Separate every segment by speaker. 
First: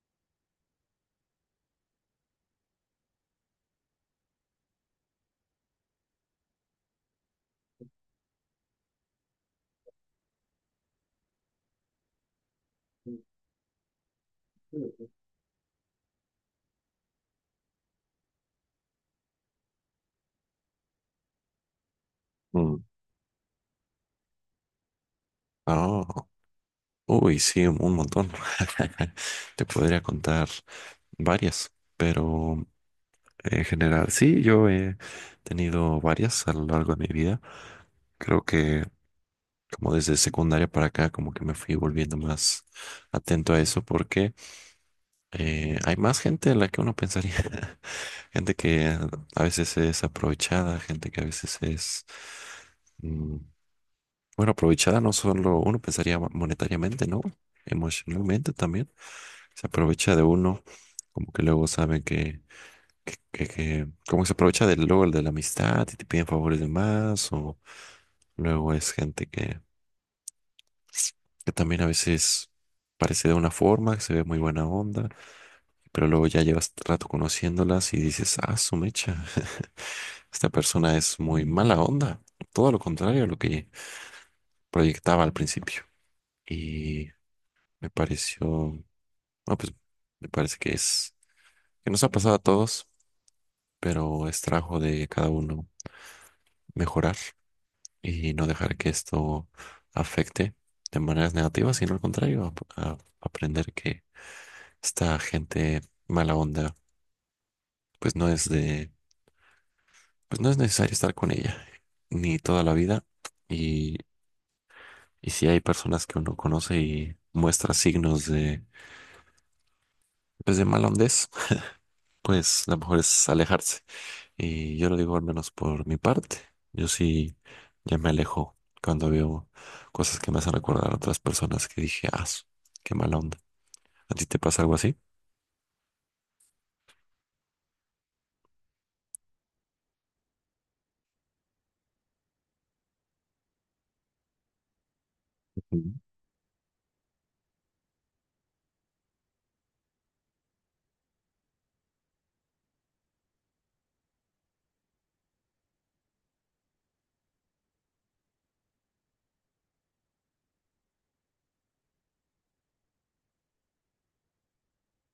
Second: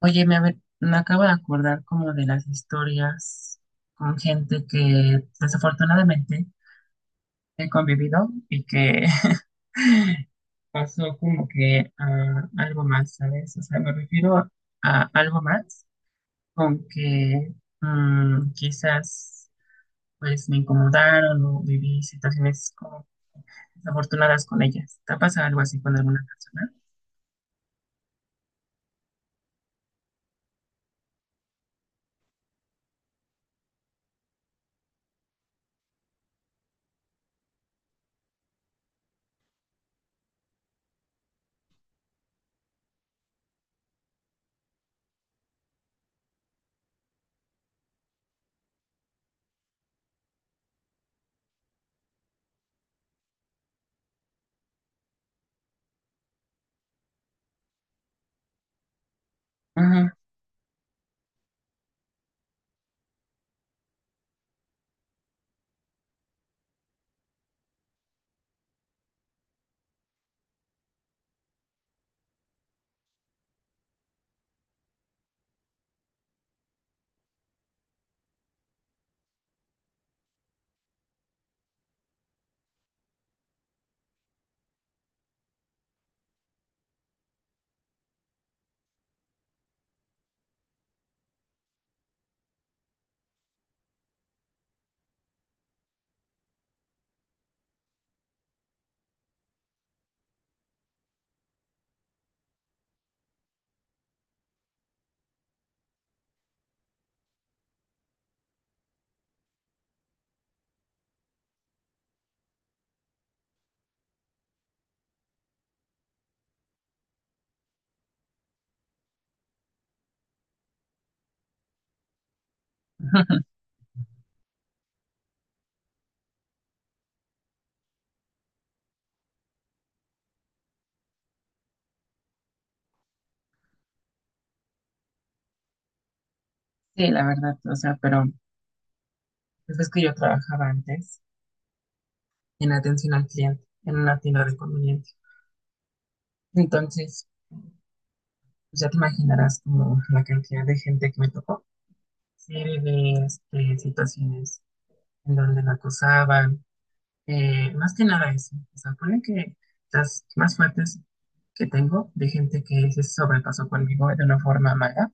Speaker 1: Oye, me acabo de acordar como de las historias con gente que desafortunadamente he convivido y que pasó como que a algo más, ¿sabes? O sea, me refiero a algo más con que quizás pues me incomodaron o viví situaciones
Speaker 2: Mm.
Speaker 1: como desafortunadas con ellas. ¿Te ha pasado algo así con
Speaker 2: Ah,
Speaker 1: alguna persona?
Speaker 2: uy, sí, un montón. Te podría contar varias, pero en general, sí, yo he tenido varias a lo largo de mi vida. Creo que como desde secundaria para acá, como que me fui volviendo más atento a eso porque hay más gente de la que uno pensaría. Gente que a veces es aprovechada, gente que a veces es... mm, bueno, aprovechada no solo uno pensaría monetariamente, ¿no? Emocionalmente también. Se aprovecha de uno, como que luego saben que como que se aprovecha del luego el de la amistad y te piden favores de más, o luego es gente que también a veces parece de una forma, que se ve muy buena onda, pero luego ya llevas rato conociéndolas y dices, ah, su mecha, esta persona es muy mala onda. Todo lo contrario a lo que proyectaba al principio. y Me pareció, ah, pues me parece que es, que nos ha pasado a todos, pero es trabajo de cada uno mejorar y no dejar que esto afecte de maneras negativas, sino al contrario, aprender que esta gente mala onda, pues no es de, pues no es necesario estar con ella, ni toda la vida. Y, y si hay personas que uno conoce y muestra signos de, pues de mala hondez, pues lo mejor es
Speaker 1: Ujú.
Speaker 2: alejarse. Y yo lo digo al menos por mi parte. Yo sí ya me alejo cuando veo cosas que me hacen recordar a otras personas que dije, ah, qué mala onda. ¿A ti te pasa algo así?
Speaker 1: Sí, la verdad, o sea, pero pues es que yo trabajaba antes en atención al cliente, en una tienda de conveniencia.
Speaker 2: Ujú.
Speaker 1: Entonces, pues ya te imaginarás como la cantidad de gente que me tocó, serie de este, situaciones en donde la acosaban, más que nada eso. O sea, ponen que las más fuertes que tengo de gente que se sobrepasó conmigo de una forma mala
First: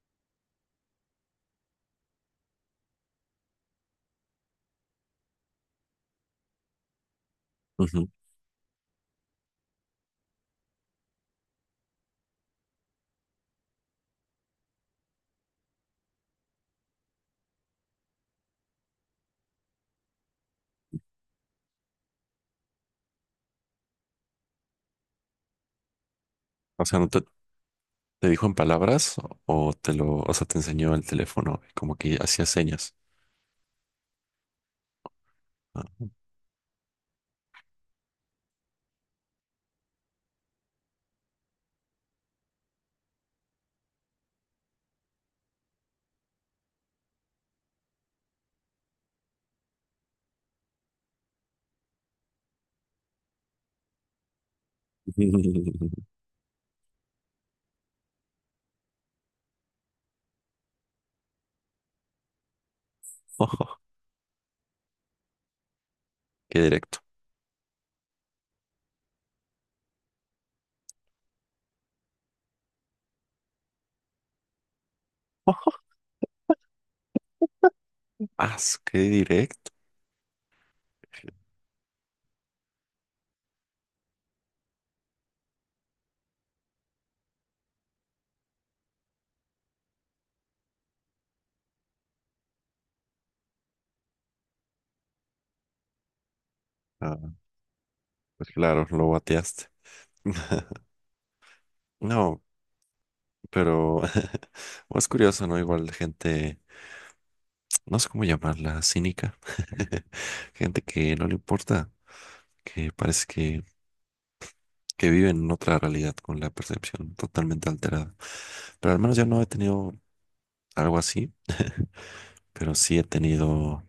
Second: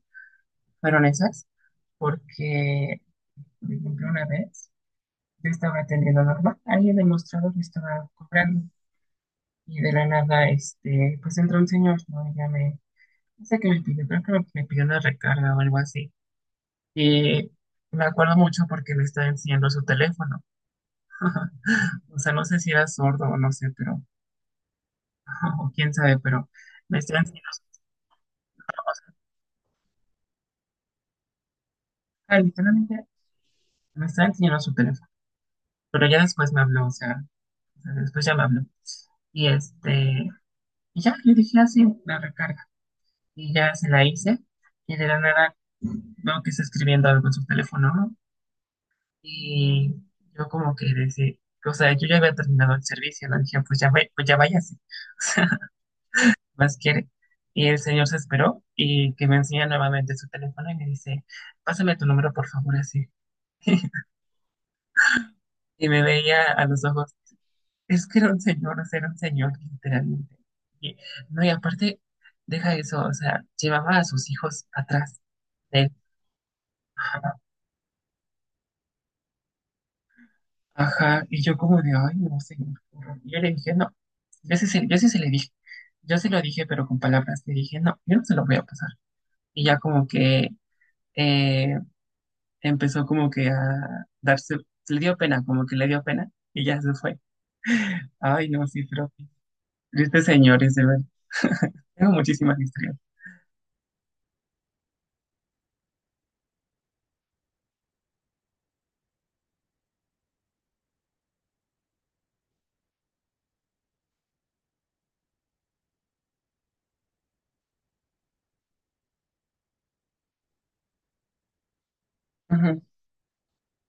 Speaker 1: fueron esas, porque, por ejemplo, una vez yo estaba atendiendo normal, ahí el demostrador me
Speaker 2: Ujú.
Speaker 1: estaba cobrando y de la nada, este, pues entró un señor, ¿no? Y ya me… No sé qué me pidió, creo que me pidió una recarga o algo así. Y me acuerdo mucho porque me estaba enseñando su teléfono. O sea, no sé si era sordo o no sé, pero, o quién sabe, pero
Speaker 2: O sea,
Speaker 1: me
Speaker 2: ¿no
Speaker 1: estaba
Speaker 2: te,
Speaker 1: enseñando su
Speaker 2: ¿te dijo en
Speaker 1: teléfono. O sea,
Speaker 2: palabras o sea, te enseñó el teléfono y como que
Speaker 1: ah,
Speaker 2: hacía señas?
Speaker 1: literalmente me estaba enseñando su teléfono.
Speaker 2: Ah.
Speaker 1: Pero ya después me habló, o sea, después ya me habló. Y este, y ya le dije así, la recarga. Y ya se la hice. Y de la nada veo que está escribiendo algo en su teléfono, ¿no? Y yo como que decía, o sea, yo ya había terminado el servicio, le dije, pues ya, pues ya váyase, o sea, más quiere. Y el señor se esperó y que me enseña nuevamente su teléfono y me dice, pásame tu número, por favor, así.
Speaker 2: Ojo,
Speaker 1: Y me veía
Speaker 2: qué
Speaker 1: a los
Speaker 2: directo.
Speaker 1: ojos, es que era un señor, o sea, era un señor, literalmente. Y, no, y aparte, deja eso, o sea, llevaba a sus hijos atrás de él.
Speaker 2: Ah, qué directo.
Speaker 1: Ajá, y yo como de, ay, no sé. Y yo le dije, no, yo sí se le dije, yo se lo dije, pero con palabras, le dije, no, yo no se lo voy a pasar. Y ya como que eh, empezó como que a darse, le dio pena, como que le dio pena, y ya se fue.
Speaker 2: Ah,
Speaker 1: Ay,
Speaker 2: pues
Speaker 1: no, sí,
Speaker 2: claro, lo
Speaker 1: pero
Speaker 2: bateaste.
Speaker 1: tristes señores, de verdad. Tengo
Speaker 2: No,
Speaker 1: muchísimas historias.
Speaker 2: pero es curioso, ¿no? Igual gente, no sé cómo llamarla, cínica. Gente que no le importa, que parece que vive en otra realidad con la percepción totalmente alterada. Pero al menos yo no he tenido algo así, pero
Speaker 1: Ujú,
Speaker 2: sí he tenido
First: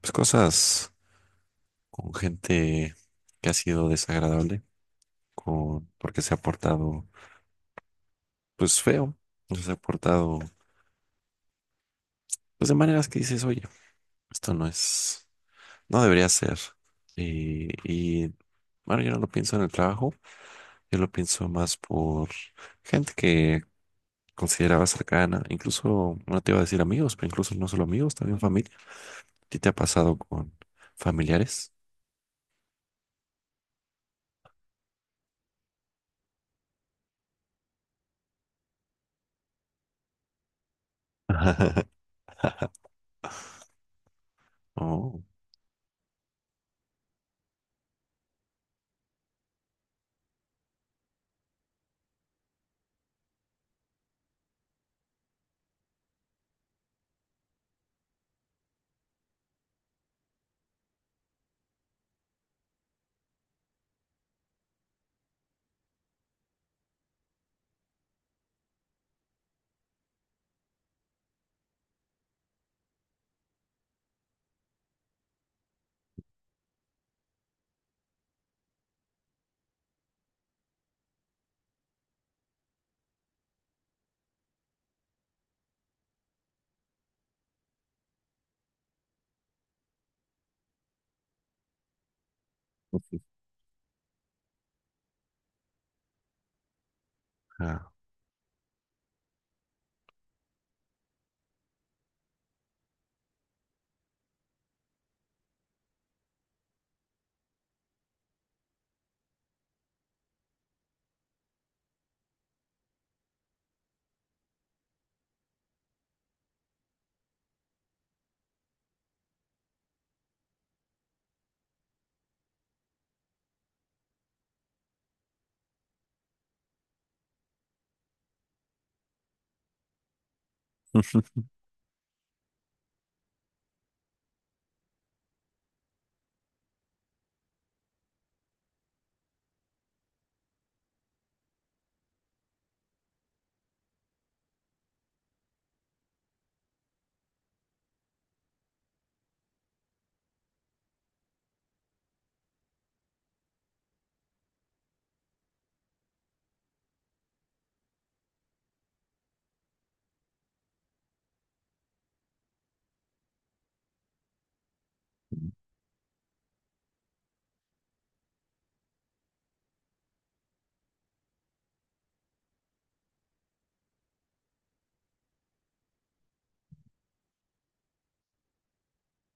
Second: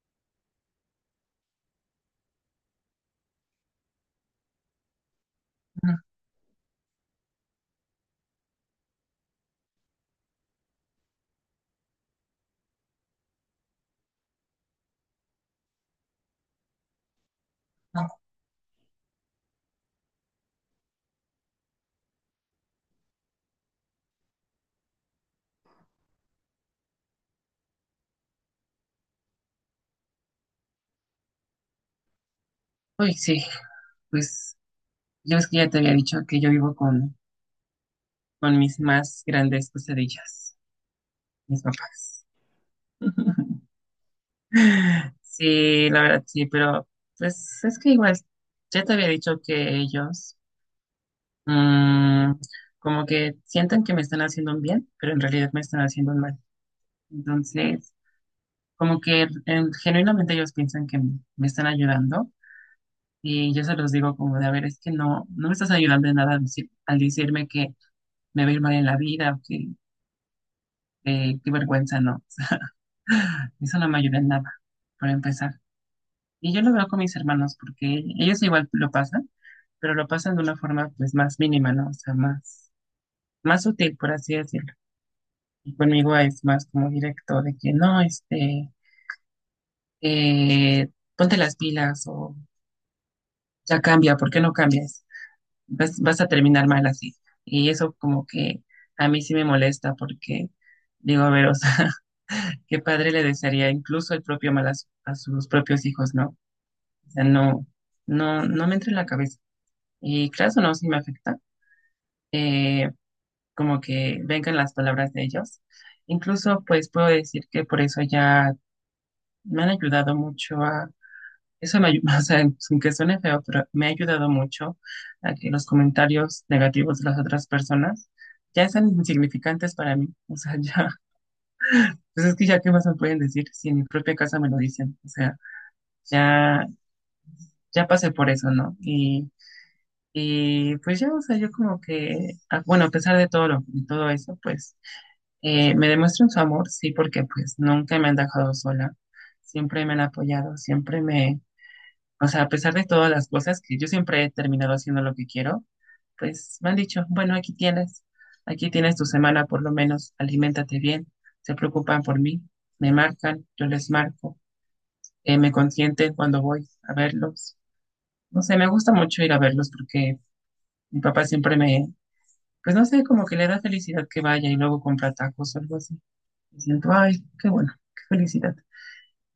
Speaker 2: pues, cosas con gente que ha sido desagradable, con,
Speaker 1: ujú,
Speaker 2: porque se ha portado pues feo, o se ha portado pues de maneras que dices, oye, esto no es, no debería ser. Y,
Speaker 1: ujú.
Speaker 2: y bueno, yo no lo pienso en el trabajo. Yo lo pienso más por gente que consideraba cercana, incluso, no te iba a decir amigos, pero incluso no solo amigos, también familia. ¿A ti te ha pasado con familiares?
Speaker 1: Uy, sí, pues yo es que ya te había dicho que yo vivo con mis más grandes pesadillas, mis papás.
Speaker 2: Oh,
Speaker 1: Sí, la verdad sí, pero pues es que igual, ya te había dicho que ellos mm, como que sienten que me están haciendo un bien, pero en realidad me están haciendo un mal. Entonces, como que genuinamente ellos piensan que me están ayudando y yo se los digo como de, a ver, es que no, no me estás ayudando en nada al, al decirme que me va a ir mal en la vida o que qué vergüenza, no. Eso no me ayuda en nada, por empezar. Y yo lo veo con mis hermanos porque ellos igual lo pasan. Pero lo pasan de una forma pues más mínima, ¿no? O sea, más, más sutil, por así decirlo. Y conmigo es más como directo de que no, este, eh, ponte las pilas o ya cambia, ¿por qué no cambias? Vas a terminar mal así. Y
Speaker 2: ah.
Speaker 1: eso como que a mí sí me molesta porque digo, a ver, o sea, qué padre le desearía incluso el propio mal a, a sus propios hijos, ¿no? O sea, no, no me entra en la cabeza. Y claro, no, sí me afecta. Eh, Como que vengan las palabras de ellos. Incluso, pues puedo decir que por eso ya me han ayudado mucho a, eso me ayuda, o sea, sin que suene feo, pero me ha ayudado mucho a que los comentarios negativos de las otras personas ya sean insignificantes para mí. O sea, ya, pues es que ya qué más me pueden decir si en mi propia casa me lo dicen. O sea, ya, ya pasé por eso, ¿no? Y pues ya, o sea, yo como que, ah, bueno, a pesar de todo de todo eso, pues… Me demuestran su amor, sí, porque pues nunca me han dejado sola, siempre me han apoyado, siempre me, o sea, a pesar de todas las cosas que yo siempre he terminado haciendo lo que quiero, pues me han dicho, bueno, aquí tienes tu semana por lo menos, aliméntate bien, se preocupan por mí, me marcan, yo les marco, me consienten cuando voy a verlos. No sé, me gusta mucho ir a verlos porque mi papá siempre me, pues no sé, como que le da felicidad que vaya y luego compra tacos o algo así. Y siento, ay, qué bueno, qué felicidad.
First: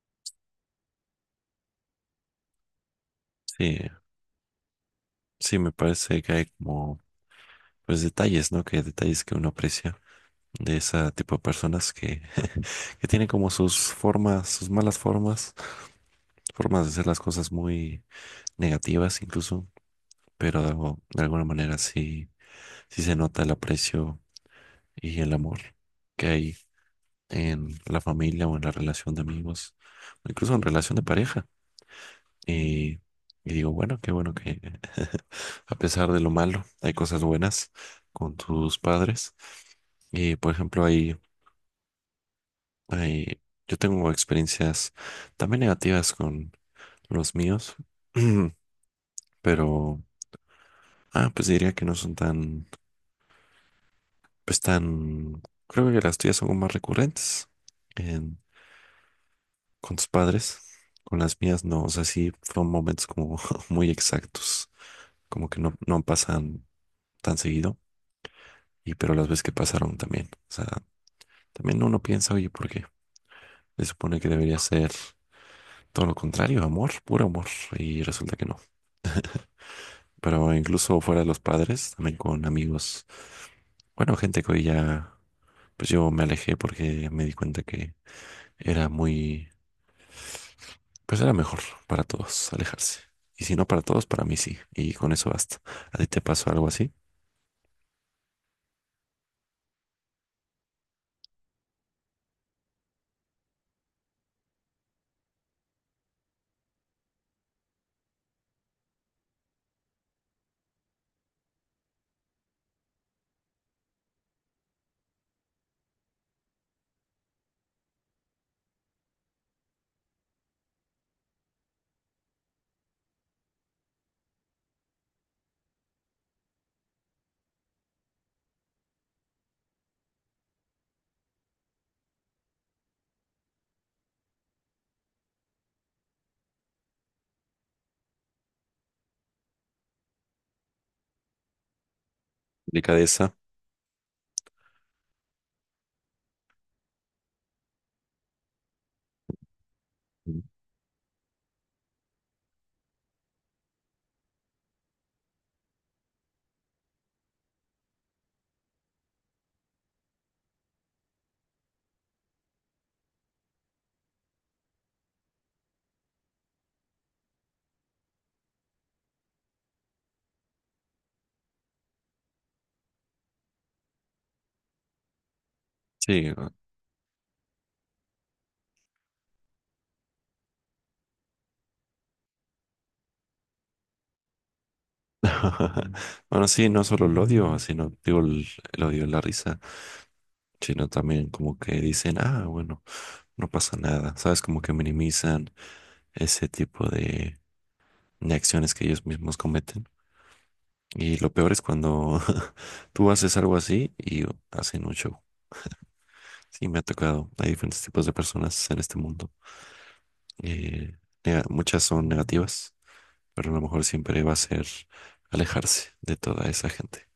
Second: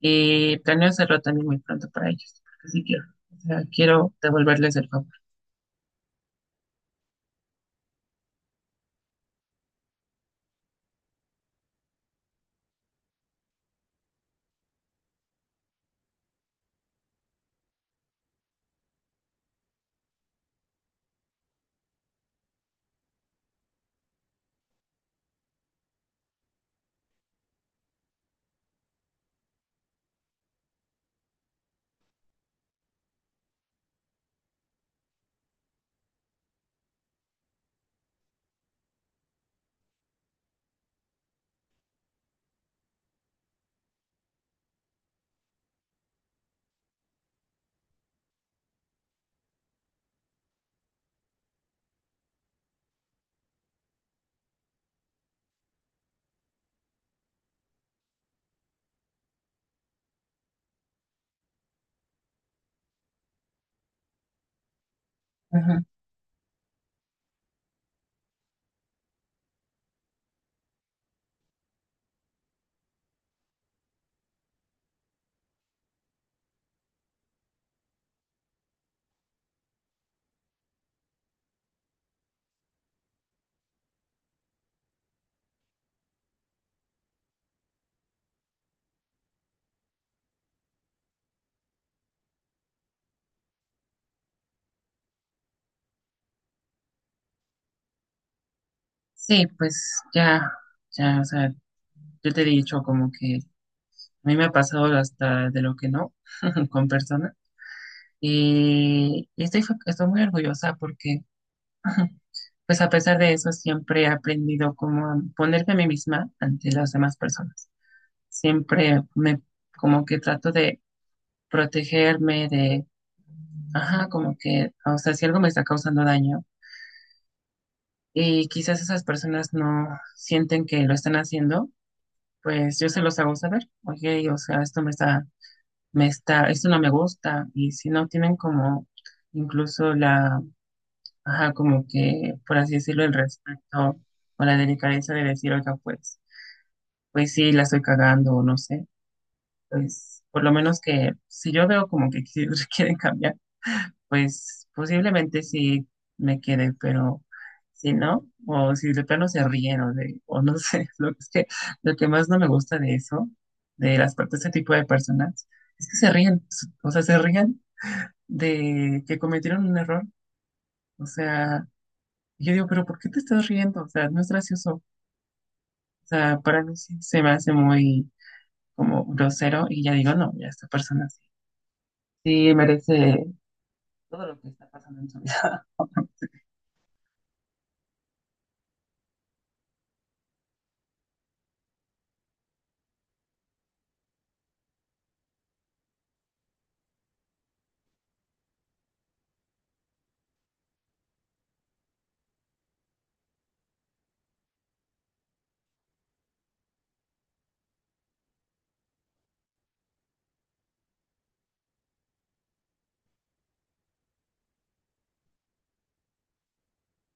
Speaker 1: Y planeo hacerlo también muy pronto para ellos, porque sí quiero. O sea,
Speaker 2: Sí,
Speaker 1: quiero devolverles el favor.
Speaker 2: sí, me parece que hay como, pues detalles, ¿no? Que detalles que uno aprecia de ese tipo de personas que, que tienen como sus formas, sus malas formas, formas de hacer las cosas muy negativas incluso, pero de, de alguna manera sí. Sí se nota el aprecio y el amor que hay en la familia o en la relación de amigos, o incluso en relación de pareja. Y, digo, bueno, qué bueno que a pesar de lo malo, hay cosas buenas con tus padres. Y por ejemplo, ahí, ahí yo tengo experiencias también negativas con los míos, pero ah, pues diría que no son tan, pues tan, creo que las tuyas son más recurrentes. Con tus padres, con las mías no, o sea, sí fueron momentos como muy exactos, como que no,
Speaker 1: Ajá.
Speaker 2: no pasan tan seguido, y pero las veces que pasaron también, o sea, también uno piensa, oye, ¿por qué? Se supone que debería ser todo lo contrario, amor, puro amor, y resulta que no. Pero incluso fuera de los padres, también con amigos, bueno, gente que hoy ya, pues yo me alejé porque me di cuenta que era muy. Pues era mejor para todos alejarse. Y si no para todos, para mí sí. Y con eso basta. ¿A ti te pasó algo así?
Speaker 1: Sí, pues ya, ya, o sea, yo te he dicho como que a mí me ha pasado hasta de lo que no con personas y estoy muy orgullosa porque pues a pesar de eso siempre he aprendido como a ponerme a mí misma ante las demás personas. Siempre me como que trato de protegerme, de… Ajá, como que, o sea, si algo me está causando daño y quizás esas personas no sienten que lo están haciendo, pues yo se los hago saber. Oye, o sea, me está, esto no me gusta. Y si no tienen como incluso la, ajá, como que, por así decirlo, el
Speaker 2: Delicadeza.
Speaker 1: respeto o la delicadeza de decir, oiga, pues, pues sí, la estoy cagando o no sé, pues
Speaker 2: Mm.
Speaker 1: por lo menos que si yo veo como que quieren cambiar pues posiblemente sí me quede, pero si no, o si de plano se ríen, o no sé, lo que más no me gusta de eso, de las partes de este tipo de personas, es que se ríen, o sea, se ríen de que cometieron un error, o sea, yo digo, pero ¿por qué te estás riendo? O sea, no es gracioso, o
Speaker 2: Sí.
Speaker 1: sea, para mí sí se me hace muy como grosero y ya digo, no, ya esta persona sí, sí merece todo lo que está pasando en su vida.
Speaker 2: Bueno, sí, no solo el odio, sino digo el odio y la risa, sino también como que dicen, ah, bueno, no pasa nada. ¿Sabes? Como que minimizan ese tipo de acciones que ellos mismos cometen. Y lo peor es cuando tú haces algo así y hacen mucho. Sí, me ha tocado. Hay diferentes tipos de personas en este mundo. Eh, muchas son negativas, pero a lo mejor siempre va a ser alejarse de toda esa gente.